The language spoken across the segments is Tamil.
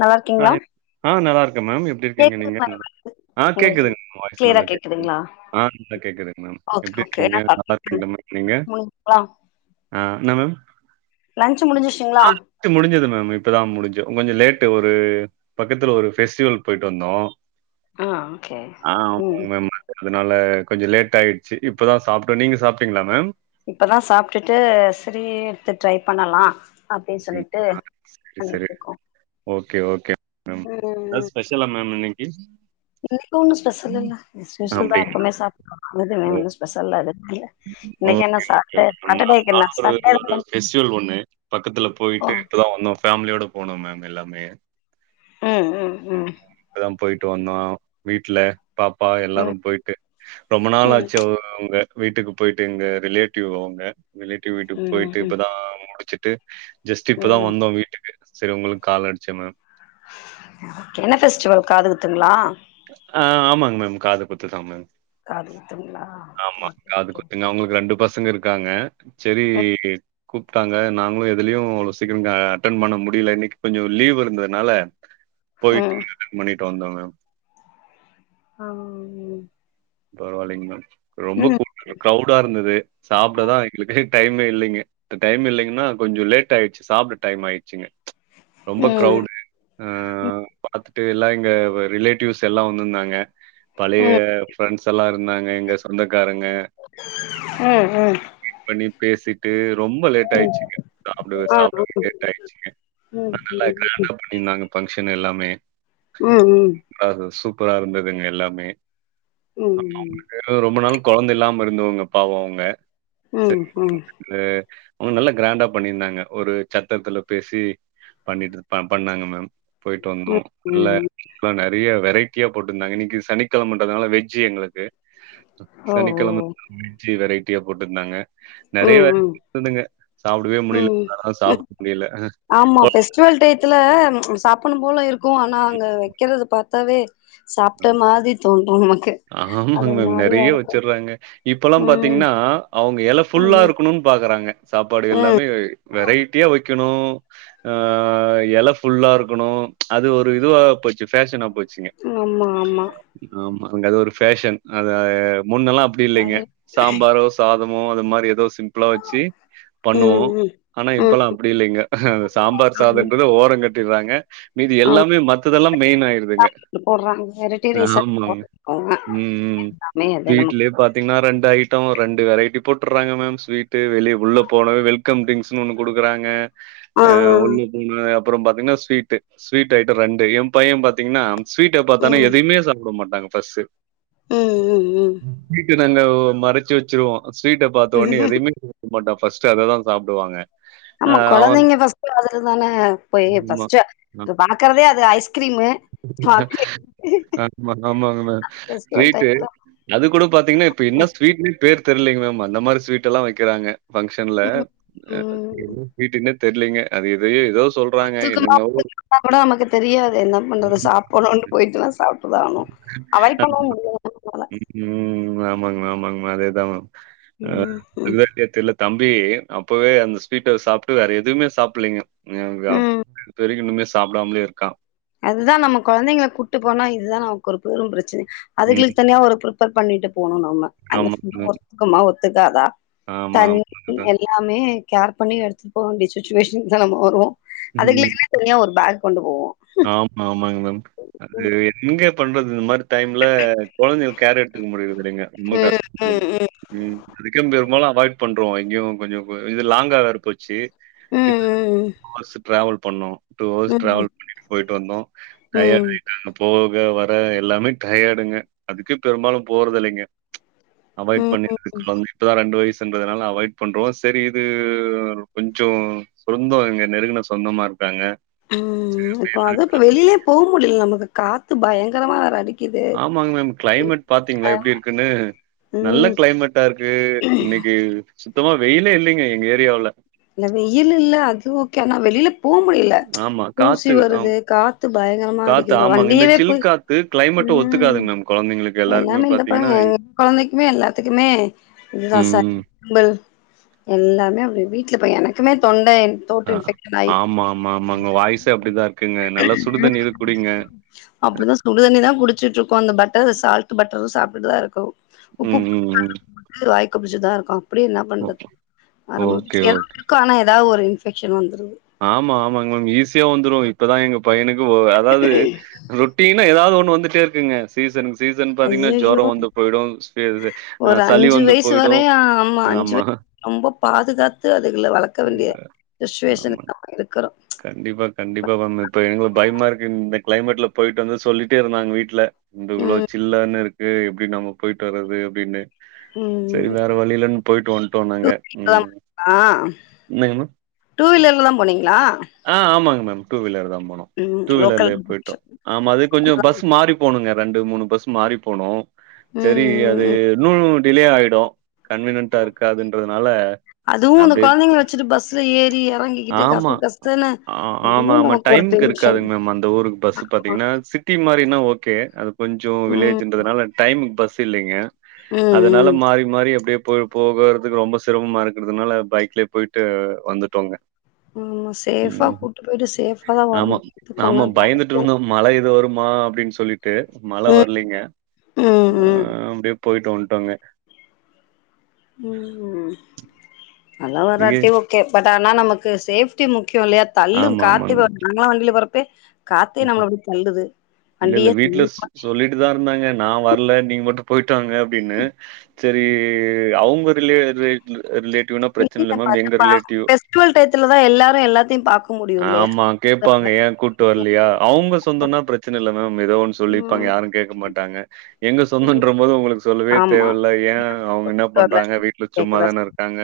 நல்லா இருக்கீங்களா ஹாய் ஆ நல்லா இருக்கே மேம் எப்டி இருக்கீங்க நீங்க கேக்குதுங்களா ஆ உங்களுக்கு கேக்குதுங்கமா வாய்ஸ் கிளியரா நல்லா கேக்குதுங் கேக்குதுங்களா ஆ நல்லா கேக்குதுங் மேம் ஓகே ஓகே எப்டிருக்கீங்க என்ன சாப்டீங்க நாலாருக்கீங்ளா மேம் நீங்க முடிஞ்சுங்களா ஆ என்ன மேம் லன்ச் சு முடிசுருச்சிங்களா முடிஞ்சது மேம் இப்பதா முடிஞ்சிது கொஞ்சோ லேட்டு ஒரு பக்கத்துல ஒரு பெஸ்டிவல் போயிட்டு வந்தோ ஆ ஓகே ஆ ம் [unintelligible] அதனால கொஞ்சோ லேட் ஆய்ருச்சு இப்ப தா சாப்ட்டோ நீங்க சாப்ட்டீங்களா மேம் இப்பதா சாப்ட்டுட்டு சிரி எடுத்து ட்ரை பண்ணலா அப்டின்னு சொல்லிட்டு அப்டிங்ளா செரி செரி பண்ணிட்டு இருக்கோ ஓகே ஓகே [unintelligible] என்ன ஸ்பெஷ [unintelligible] மேம் இன்னைக்கி இன்னைக்கி ஒன்னு ஸ்பெஷல் இல்ல ஸ்பெஷல் தா அப்டிங்களா எப்பவுமே சாப்ற [unintelligible] ஓ ஒன்னு ஸ்பெஷல்ல எடுக்கல இன்னைக்கி என்ன ஓகே, ஓகே, சாப்ட ஓகே மேம். நான் [unintelligible] என்ன நானும் ஒரு இங்க ஒரு சாப்ட ஃபெஸ்டிவல் ஒண்ணு பக்கத்துல போயிட்டு இப்பதா வந்தோ ஃபேமிலியோட போனோ மேம் எல்லாமே ம் ம் ம் இப்பதா போயிட்டு வந்தோ வீட்ல பாப்பா எல்லாரு ம் போயிட்டு ரொம்ப ம் நாளாச்சு அவுக அவுங்க வீட்டுக்கு போயிட்டு எங்க ரிலேட்டிவ் அவுங்க ரிலேட்டிவ் வீட்டுக்கு ம் போயிட்டு இப்பதா முடிச்சுட்டு ஜஸ்ட் ம் இப்பதா ம் வந்தோ வீட்டுக்கு செரி உங்களுக்கு கால் அடிச்சே மேம் என்ன ஃபெஸ்டிவல் காதுகுத்துங்களா ஆ ஆமாங்க மேம் காது குத்துதா மேம் காது குத்துங்களா ஆமா ஓகே காது ஓகே குத்து அவுங்களுக்கு ரெண்டு பசங்க இருக்காங்க செரி ஓகே ஈ கூப்ட்டாங்க நாங்களு எதுலயு அவ்ளோ சீக்கிர அட்டென் பண்ண முடில இன்னைக்கி கொஞ்சோ லீவ் இருந்ததுனால போய்ட்டு அட்டன் பண்ணிட்டு வந்தோம் மேம் ஆமா [unintelligible] பரவா இல்லைங்க மேம் ரொம்ப கூட் க்ரௌடா இருந்துது சாப்டதா எங்களுக்கு டைமே இல்லைங்க டைம் இல்லைங்கன்னா கொஞ்சோ லேட் ஆயிடுச்சு சாப்பட டைம் ஆயிடுச்சுங்க ரொம்ப க்ரௌடு ஆ பாத்துட்டு எல்லா எங்க ரிலேட்டிவ்ஸ் எல்லா வந்திருந்தாங்க பழைய ஃப்ரெண்ட்ஸ் இருந்தாங்க எங்க சொந்தக்காரங்க ம் மீட் பண்ணி பேசிட்டு ரொம்ப லேட் ஆயிருச்சுங்க சாப்டவே சாப்டு [unintelligible] லேட்டாடுச்சுங்க [inaudible] இந்தாங்க பங்க்ஷன் எல்லாமே ம் ம் அது சூப்பரா இருந்ததுங்க எல்லாமே ம் ம் வேறு ரொம்ப நாள் கொழந்த இல்லாம இருந்தவங்க பாவம் அவங்க செரி ம் ம் ம் [unintelligible] ஒரு அவுங்க நல்லா கிராண்டா பண்ணியிருந்தாங்க ஒரு சத்தரத்துல பேசி பண்ணிட்டு பண்ணாங்க மேம் போயிட்டு வந்தோ ம் ஆ ம் ம் ம் ம் ம் ம் ம் ம் ம் நல்ல ம் நெறைய வெரைட்டியா போட்டிருந்தாங்க இன்னைக்கி சனிக்கிழமன்றதால வெஜ் ஜி எங்களுக்கு ஓ சனிக்கிழம ஓ [inaudible] வெஜ்ஜு வெரைட்டியா போட்டு இருந்தாங்க நெறைய ம் ம் வெரைட்டி இருந்துங்க சாப்பிடவே ம் முடியல ம் என்னால சாப்டவே முடியல கொ பெஸ்டிவல் டையத்தில ம் சாப்புனும் போல இருக்கு ஆனா அங்க வைக்கிறத பாத்தாவே சாப்ட்ட ஆமா. மாதிரி தோணு நமக்கு அது ஆமாங்க ஒரு மாரியா நெறைய இருக்கு வச்சிர்றாங்க இப்பலா ம் பாத்தீங்னா அவ்ங்க எல ஃபுல்லா ம் இருக்கணுன் பாக்குறாங்க சாப்பாடு ம் எல்லாமே வெரைட்டியா வைக்கணு ஆ எல ஃபுல்லா இருக்கணு அது ஒரு இதுவா போச்சு ஃபேஷனா போச்சுங்க ம் ஆமா ஆமா ஆமா அங்க ஒரு ஃபேஷன் அத முன்னலா அப்டி இல்லைங்க வயிறு சாம்பாரோஸ் சாதமு அது மாரி எதோ சிம்புளா வச்சு பண்ணுவோ ம் ம் ஆனா இப்பலா ம் அப்டி இல்லைங்க அது சாம்பார் ஆமா சாதன்றது ஓரங்கட் டிறாங்க மீதி எல்லாமே மத்ததெல்லா மெய்ன் ஆய்ர்துங்க இப் போட்றாங்கரு ஆமாங்க ம் ம் எல்லாமே அது நம்ம வீட்லே பாத் தீங்னா ரெண்டு ஐட்டோ ரெண்டு வெரைட்டி போட்டுறாங்க மேம் ஸ்வீட்டு வெளிய உள்ள போனா வெல் கம் ட்ரிங்ஸ்ன் ஒன்னு குடுக்குறாங்க ஆ உள்ளு முன்ன அப்புறம் பாத்தீங்னா ஸ்வீட்டு ஸ்வீட் ஐட்டோ ரெண்டு என் பையன் பாத்தீங்னா ஸ்வீட்ட பா தனா ம் எதையுமே சாப்புட மாட்டாங்க ஃபஸ்ட்டு ம் ம் ம் ஸ்வீட்ட நாங்க மறச்சு வச்சுருவோ ஸ்வீட்ட பாத்தோனே எதைமே மாட்டான் ஃபஸ்ட்டு அததா சாப்டுவாங்க ஆமா கொழந்தைங்க ஃபஸ்ட்டு அதுலதான போயி ஆமா. ஃபஸ்ட்டு பாக்குறதே அது ஐஸ்கிரீமு சாக்லேட் ஆமாங் ஆமாங்கு மா ஃபெஸ்டிவல் ஸ்வீட்டு டைம்ல அது கூட பாத்தீங்னா இப்ப என்ன ஸ்வீட்னே பேர் தெர்லைங்கு மேம் அந்த மாரி ஸ்வீடெல்லா வைக்குறாங்க பங்க்ஷன்ல ம் ம் என்ன ஸ்வீட்னுனே தெர்லைங்க அது எதையோ எதோ சொல் தூ கும்மா போகிட்டு பாக்கணு நமக்கு அத் தெரியாது என்ன பண்றது சாப்புணூன்டு போய்ட்டொன சாப் ட்டுதா ஆனு அவாய்டு பண்ணவு முடியாது [unintelligible] போனா ம் ஆமாங்மா ஆமாங்மா அதேதா மா அ ம் ம் என்னன்டே தெர்ல தம்பி அப்பவே அந்த ஸ்வீட்ட சாப்ட்டு வேற எதுமே சாப்புலீங்க ஒன்னே ஒன்னு ம் சாப்ட் [inaudible] தெரியுனுங்க சாப்டாம்லே இருக்கான் அதுதா நம்ம கொழந்தைங்குல கூட்டு போனா இதுதா நமக்கு ஒரு பெரும் பிரச்சனை ம். அதுகிளுக் தனியா ஒரு ப்ரிப் பர் பண்ணிட்டு போனு நம்ம அந்த ஆமா, [inaudible] ஒர்த்துக்குமா ஒத்துக்காதா ஆமா, தண்ணி ஆமா. அதுதான். எல் லாமே கேர் பண்ணி எடுத்துட் போவேண்டிய சுச்சுவேஷன்க்தா நம்ம வருவோ ம். அதுங்கிளுக்குனே தனியா ஒரு பேக் கொண்டு போவோ ஆமா ஆமாங்மேம் அது எங்க பண்றது இந்த மாரி டைம்ல கொழந்தைங்ளுக் கேரெடுத்துக்க முடிறதில்லைங்க ரொம்ப ம் கஷ்டோ பிள்ளைங்ளுகு ம் ம் அதுக்கே பெரும்பாலு அவாய்ட் பண்றோ எங்கியு கொஞ்சோ போ இது லாங்கா வேற போச்சு ம் கிட் ம் மாஸு டிராவல் பண்ண்ணு டூ ம் ஹவர்ஸ் ம் ட்ராவல் பண்ணிட்டு போய்ட்டு வந்தோ டயர்டு ம் ஆய்ட்டாங்க போக வர எல்லாமே டயடுங்க அதுக்கே பெரும்பாலு போறதில்லைங்க அவாய்ட் ம் பண்ணிட்ருக்குறோங்கே இப்பதா ரெண்டு வய்சுன்றதுனால அவாய்ட் பண்றோ சேரி இது கொஞ்சோ சொந்தோ எங்க நெருங்குன சொந்தமா இருக்காங்க ம் இப்போ அதா இப்ப வெளிலே போ முடில நமக்கு காத்து பயங்கரமா வேற அடி ஆமாங் மேம் கிளைமேட் பாத்தீங்ளா எப்டி இருக்குன்னு நல்ல ம் கிளைமேட்டா இருக்கு இன்னைக்கு சுத்தமா வெயிலே இல்லேங்க எங்க ஏரியாவுல இங்க வெயில் இல்ல அது ஓகே ஆனா வெளில போ முடில ஆமா தூசி காத்து ஆம் வருது கா த்து பயங்கரமா காத்து அடிக்குது ஆமாங்க இந்த வண்டியிலே போய் சில் காத்து கிளைமேட்டு ம் ஒத்துக்காதுங்க மேம் கொழந்தைங்களுக்கு எல்லாருக்குமே எல்லாமே இந்த பாத்தீங்கன்னா பைய எங் குழந்தைக்குமே எல்லாத்துக்குமே இதுதா சார் ம் ம் எல்லாமே வீட்டுல பைய இப்ப எனக்குமே தொண்ட போட்ட ஆ இன்ஃபெக்ஷனாயிர்மா ஆமா ஆமா ஆமாங்க வாய்ஸே அப்டிதா இருக்குங்க நல்லா சுடுதண்ணி இது குடிங்க அப்டிதா சுடுதண்ணி தா குடிச்சுட்டுருக்கோ அந்த பட்டர் சால்ட் பட்டரு சாப்ட்டுதா இருக்கோ உப்பு ம் ம் ம் வாய் கொப்பளிச்சுட்தா இருக்கோ அப்டியே என்ன ஓ பண்றது அரம் ஓகே ஓகே க்கான எதா ஒரு இன்ஃபெக்க்ஷன் வந்துரு ஆமா ஆமாங் மேம் ஈஸியா வந்துரு இப்பதா எங்க பையனுக்கு ஒ அதாவது ரொட்டீன்னா எதாவது ஒண்ணு வந்துட்டே இருக்குங்க சீசன்க் சீசன் பாத்தீங்கன்னா ஐயையோ ஜொரோ வந்து போயிடு அ ஒரு சளி அஞ்சு வந்து வயசு போயிடு வரையு ஆமா அ அஞ்சு மா வய ரொம்ப பாதுகாத்து அதுகள வளக்க வேண்டிய ஆமா சுஷ்சுவேஷன் நம்ம இருக்கிறோ கண்டிப்பா கண்டிப்பா மேம் இப்ப எங்க பயமா இருக்கு இந்த கிளைமேட்ல போயிட்டு வந்து சொல்லிட்டே இருந்தாங் வீட்ல இந்த இவ்ளோ ம் சில்லான்னு இருக்கு எப்டி நம்ம போயிட்டு வர்றது அப்டின்னு சரி ம் வேற வழியில்லன் போயிட்டு வந்ட்டோ டூ நாங்க வீலர்லதா ம் போனீங்களா என்னங்க மா டூ வீலர்ல தா போனீங்ளா ஆ ஆமாங் மேம் டூ வீலர்லதா போனோ ம் டூ லோக்கல் வீலர்லயே போயிட்டோ ம் ஆமா அது கொஞ்சோ பஸ் மாறி போணுங்க ரெண்டு மூணு பஸ் மாறி போணு சரி ம் அது ம் இன்னு டிலே ஆயிடு கன்வினியன்டா இருக்காதுன்றதுனால அதுவு இந்த அப்டியே குழந்தைங்க வச்சுட்டு பஸ்ல ஏறி இறங்கிக்கிட்டு ஆமா. கச கச ஆ ஆமா ஆமா டைம்க்கு இருக்காதுங் மேம் அந்த ஊருக் பஸ் பாத்தீங்னா சிட்டி மாரின்னா ஓகே அது கொஞ்சோ ம் வில்லேஜ்ன்றதுனால டைமுக்கு பஸ் இல்லீங்க ம் அதனால ம் மாறி மாறி அப்டியே போய் போகறதுக்கு ரொம்ப சிரமமா இருக்கிறதுனால பைக்யலே போய்ட்டு வந்துட்டோங்க ம் சேஃபா ம். கூட்டு போயிட்டு சேஃபா தா ஆமா. வரணு ஆமா. பயந்துட்டு [unintelligible] இருந்தோம். மழை எது வருமா அப்டின் சொல்லி ட்டு மழ வர்லிங்க ம் அ ம் அப்டியே போயிட்டு வந்துட்டோங்க ம் மழ நீங்க வராட்டியு பட் ஆனா நமக்கு சேஃப்ட்டி முக்கியோ இல்லையா தள்ளு ஆமா, காத்து [unintelligible] ஆமாங்க. வண்டியில போறக்கே காத்தே நம்மள ம்ஹ்ம். அப்டி தள்ளுது வண்டியே சொல்லிட்டுதா இருந்தாங்க நா வரல நீங்க மட்டு போயிட்டு வாங்க அப்டின்னு சரி அவுங்க ரிலே ரிலேட்டிவ்னா பிரச்சன இல்ல மேம் எங்க ரிலேட்டிவ் கூல் டைத்துல தா எல்லாரு எல்லத்தியு பாக் ஆமா கேப்பாங்க ஏ கூட்டு வர்லியா அவுங்க சொந்தன்னா பிரச்சன இல்ல மேம் ஏதோ ஒன் சொல்லிர்ப்பாங்க ம் யாரு கேக்க மாட்டாங்க எங்க சொந்தன்ற போது அவங்களுக் சொல்லவே ஆமா தேவ இல்ல ஏ அவங்க என்ன பண்றாங்க வீட்ல கேக்குதா சும்மாதான இருக்காங்க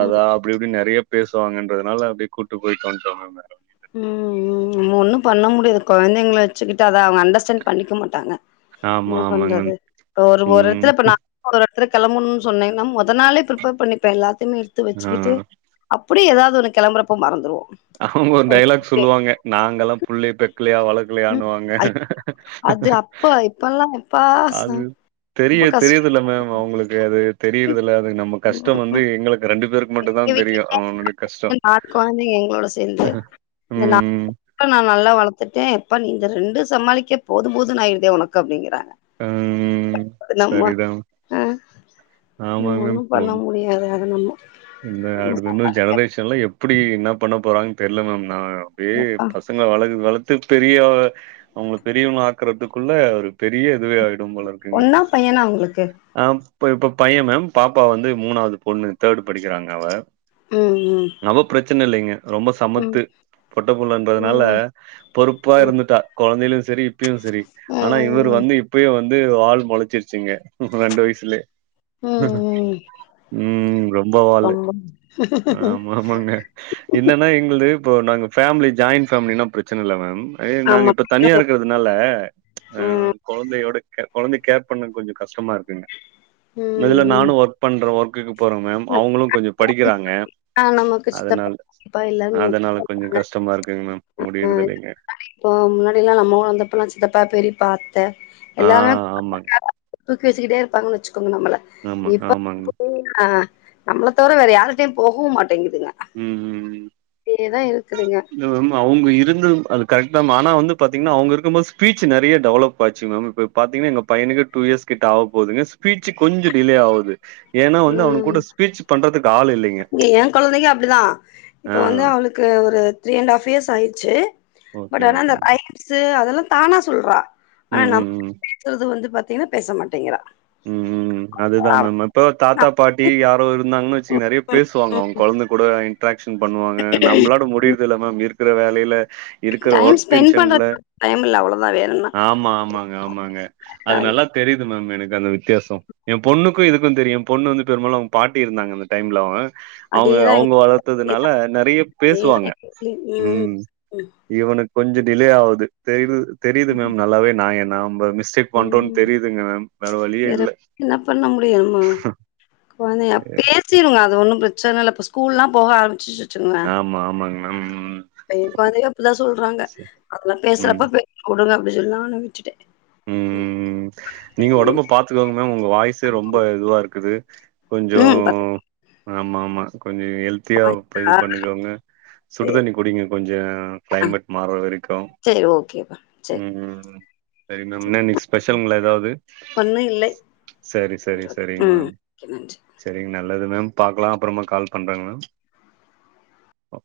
ம் அப்டி இப்டின் நெறய பேசுவாங்கன்றதுனால அப்டி கூட்டு போய்டு வன்டோ மேம் ம் ம் ஒண்ணு பண்ண முடியாது குழந்தைங்கள வெச்சுக்கிட்டு அத அவங் அண்டஸ் ன் பண்ணிக்க மாட்டாங்க ஆமா, என்ன ஆமாங்க பண்றது மேம். ப்போ ஒரு ஒரு ம். இடத்துல இப்ப நா [inaudible] இடத்துல கிளம்பணு சொன்னிங்ன்னா முதல் நாளே பிரிப்பர் பண்ணிப்பே எல்லாத்தைமே எடுத்து ஆ. வெச்சுக்கிட்டு அப்டியே எதாவது ஒன்னு கிளம்பறப்ப மறந்துருவோ அவங்க ஒரு டைலாக் சொல்லுவாங்க நாங்கெல்லா புள்ளிய பெக்கலயா வளக் ம் லியாணுவாங்க அது அப்ப இப்பல்லா எப்பா ச அது தெரிய ரொம்ப கஷ்டோ தெரியுரதுல மேம் அவங்களுக்கு அது தெரியறத இல்ல அது நம்ம கஷ்டம் வந்து எங்களுக்கு ரெண்டு பேருக்கு மட்டுதா எங்க வீட்ல தெரியு ஆ கஷ்டோ நாலு கொழந்தைங்க எங்களோட சேந்து இந்த நா ம் நா நல்லா வளத்துட்டே இப்ப நீ இந்த ரெண்டு சமாளிக்கே போது போதுன் ஆயிருதே உனக்கு அப்டிங்கிறாங்க ம் அது நம்ம சரிதா ஆ நம்ம ஆமாங் ஒண்ணு மேம் [unintelligible] நம்ம இந்த அடு இன்னு ஜெனரேஷன்லா எப்டி என்ன பண்ண போறாங்கன் தெர்ல மேம் நா அப்டே எப்பா பச ங்கள வளக் வளத்து பெரிய அவங்கள பெரியவங்கள ஆக்குறதுக்குள்ள ஒரு பெரிய இதுவே ஆயிடு போல இக்காங்க பொண்ணா பையனா உங்களுக்கு ஆ இப் இப்ப பையன் மேம் பாப்பா வந்து மூணாவது பொண்ணு தேர்டு படிக்கறாங்க அவ ம் ம் அவ பிரச்சன இல்லைங்க ரொம்ப சமத்து பொட்டப் புள்ளன்றதுனால ம் பொறுப்பா ம் இருந்துட்டா கொழந்தைலியு செரி இப்பயு செரி ம் ஆனா இவர் ம் வந்து இப்பயே வந் து வால் மொளச்சிருச்சுங்க ரெண்டு வய்சுலே ம் ம் ம் ம்ப வாலு ரொம்ப ஆமாமாங்க என்னன்னா எங்குளுது இப்போ நாங்க ஃபேமிலி ஜாயிண்ட் ஃபேமிலினா பிரச்சன இல்ல மேம் அய்ய நாங்க ஆமா இப்ப தனியா இருக்கறதுனால ஆ ம் கொழந்தையோட கொழந்தை கேர் பண்ண கொஞ்சோ கஷ்டமா இருக்குங்க இந்த இதுல ம் நானு ஒர்க் பண்றே ஒர்க்குக்கு போறே மேம் ம் அவங்குளு கொஞ்சோ படிக்றாங்க ஆ நமக்கு சித்தப்பா அதனால பெரியப்பா எல்லாருமே அதனால கொஞ்சோ இருப்பாங்க கஷ்டமா இருக்குங் மேம் ஆ முடியறதில்லைங்க முன்னடி இப்போ முன்னாடிலா நம்ம ஊர் இந்தப்பல்லா சித்தப்பா பெரிப்பா ஆ எல்லாமே ஆமாங்க [inaudible] தூக்கி வச்சுக்கிட்டே இருப்பாங்கன் வச்சுக்கோங்க நம்மள ஆமாங்க ஆமாங்க இப்ப [inaudible] ஆ நம்ள தவற வேற யாரிட்டயு போகவு மாட்டேங்குதுங்க ம் ம் இப்டியேதா இருக்குதுங்க இல்ல மேம் அவங்க இருந்த அது கரெக்ட் தா மேம் ஆனா வந்து பாத்தீங்னா அவங்க இருக்கும் போது ஸ்பீச் நறைய டெவலப் ஆச்சு மேம் இப்ப பாத்தீங்னா எங்க பையனுக்கு டூ இயர்ஸ் கிட்ட ஆக போதுங்க ஸ்பீச்சு கொஞ்சோ டிலே ஆவுது ஏனா வந்து அவனு ம் கூட ஸ்பீச் பண்றத்துக்கு ஆள் இல்லைங்க இங்க ஏ ஆ க ஒரு த்ரீ அண்ட் ஆஃப் இயர்ஸ் ஆயிர்ச்சு ஓகே பட் ஆனா அந்த ஓகேங்க ஐ ஸ்சு அதெலா தானா சொல்றா ஆனா ம் நம்ம ம் ம் பேசுறது வந்து பாத்தீங்னா பேச மாட்டேங்கிறா ம் ம் அதுதா அவ மேம் இப்போ தாத்தா பாட்டி யாரோ இருந்தாங்கன் வச்சுங்க நறைய பேசுவாங்க அவங்க கொழந்தை கூட இட்ராக்க்ஷன் பண்ணுவாங்க நம்ளாட முடிய்ரது இல்ல மேம் இருக்கற வேலைல இருக்கற டைம் ஒர்க் ஸ்பெண்ட் டென்ஷன்ல பண்றதுக்கு டைம் இல்ல அவ்ளோதா வேற ஆமா ஆமாங்க ஆமாங்க அது என்ன நல்லா தெரிது மேம் எனக்கு அந்த வித்யாசோ ஏன் பொண்ணுக்கு இதுக்கு தெரியு ஏன் பொண்ணு வந்து பெரும்பாலு அவங்க பாட்டி இருந்தாங்க அந்த டைம்ல அவங்க அவுங்க அதேதான் எங்க அவுங்க வளர்த்ததுனால அதேதான் நறைய அதேதான் பேசுவாங்க எங்க வீட்லயும் ம் ம். இவனுக்கு கொஞ்சோ டிலே ஆவுது தெரிது தெரிது மேம் நல்லாவே நா என் நா நம்ப மிஸ் சே ம். பண்றோன் ம். தெரியுதுங்க மேம் வழியே வேற இல்ல. ப் என்ன பண்ண முடியுமா நம்ம கொழந்தய அப்பயே பேசிருங்க அது ஒன்னு பிரச்சன இல்ல இப்போ ஸ்கூல்லா போக ஆரம்பிச் ஆமா, ஆமாங்க மேம். ம். [unintelligible] அப்டிதா சொல்றாங்க ச அதுங்க ம், பேசுறப்ப பே வுடுங்க அப்டி சொன்னாங்க நா விட்டுட்ட ம் நீங்க ஒடம்ப பாத்துக்கோங்க மேம் உங்க வாய்ஸே ரொம்ப இதுவா இருக்குது கொஞ்சோ ம் பத்துப்பா ஆமா ஆமா கொஞ்சோ ஹெல்ப் தியா இப்ப இது பண்ணிக்கோங்க சரி சுடு தண்ணி குடிங்க கொஞ்சோ கிளைமேட் மாற வரைக்கு சேரி ஓகேப்பா சரி ம் ம் ம் சரி என்ன இன்னைக்கு ஸ்பெஷலுங்களா ஏதாது ஒண்ணும் இல்லை சேரி சரி, சேரி ஓகே. சேரிங்க ம் மேம் ஓகே நன்றி சேரிங்க நல்லது மேம் பாக்கலா அப்பறமா கால் பண்றேங்க மேம்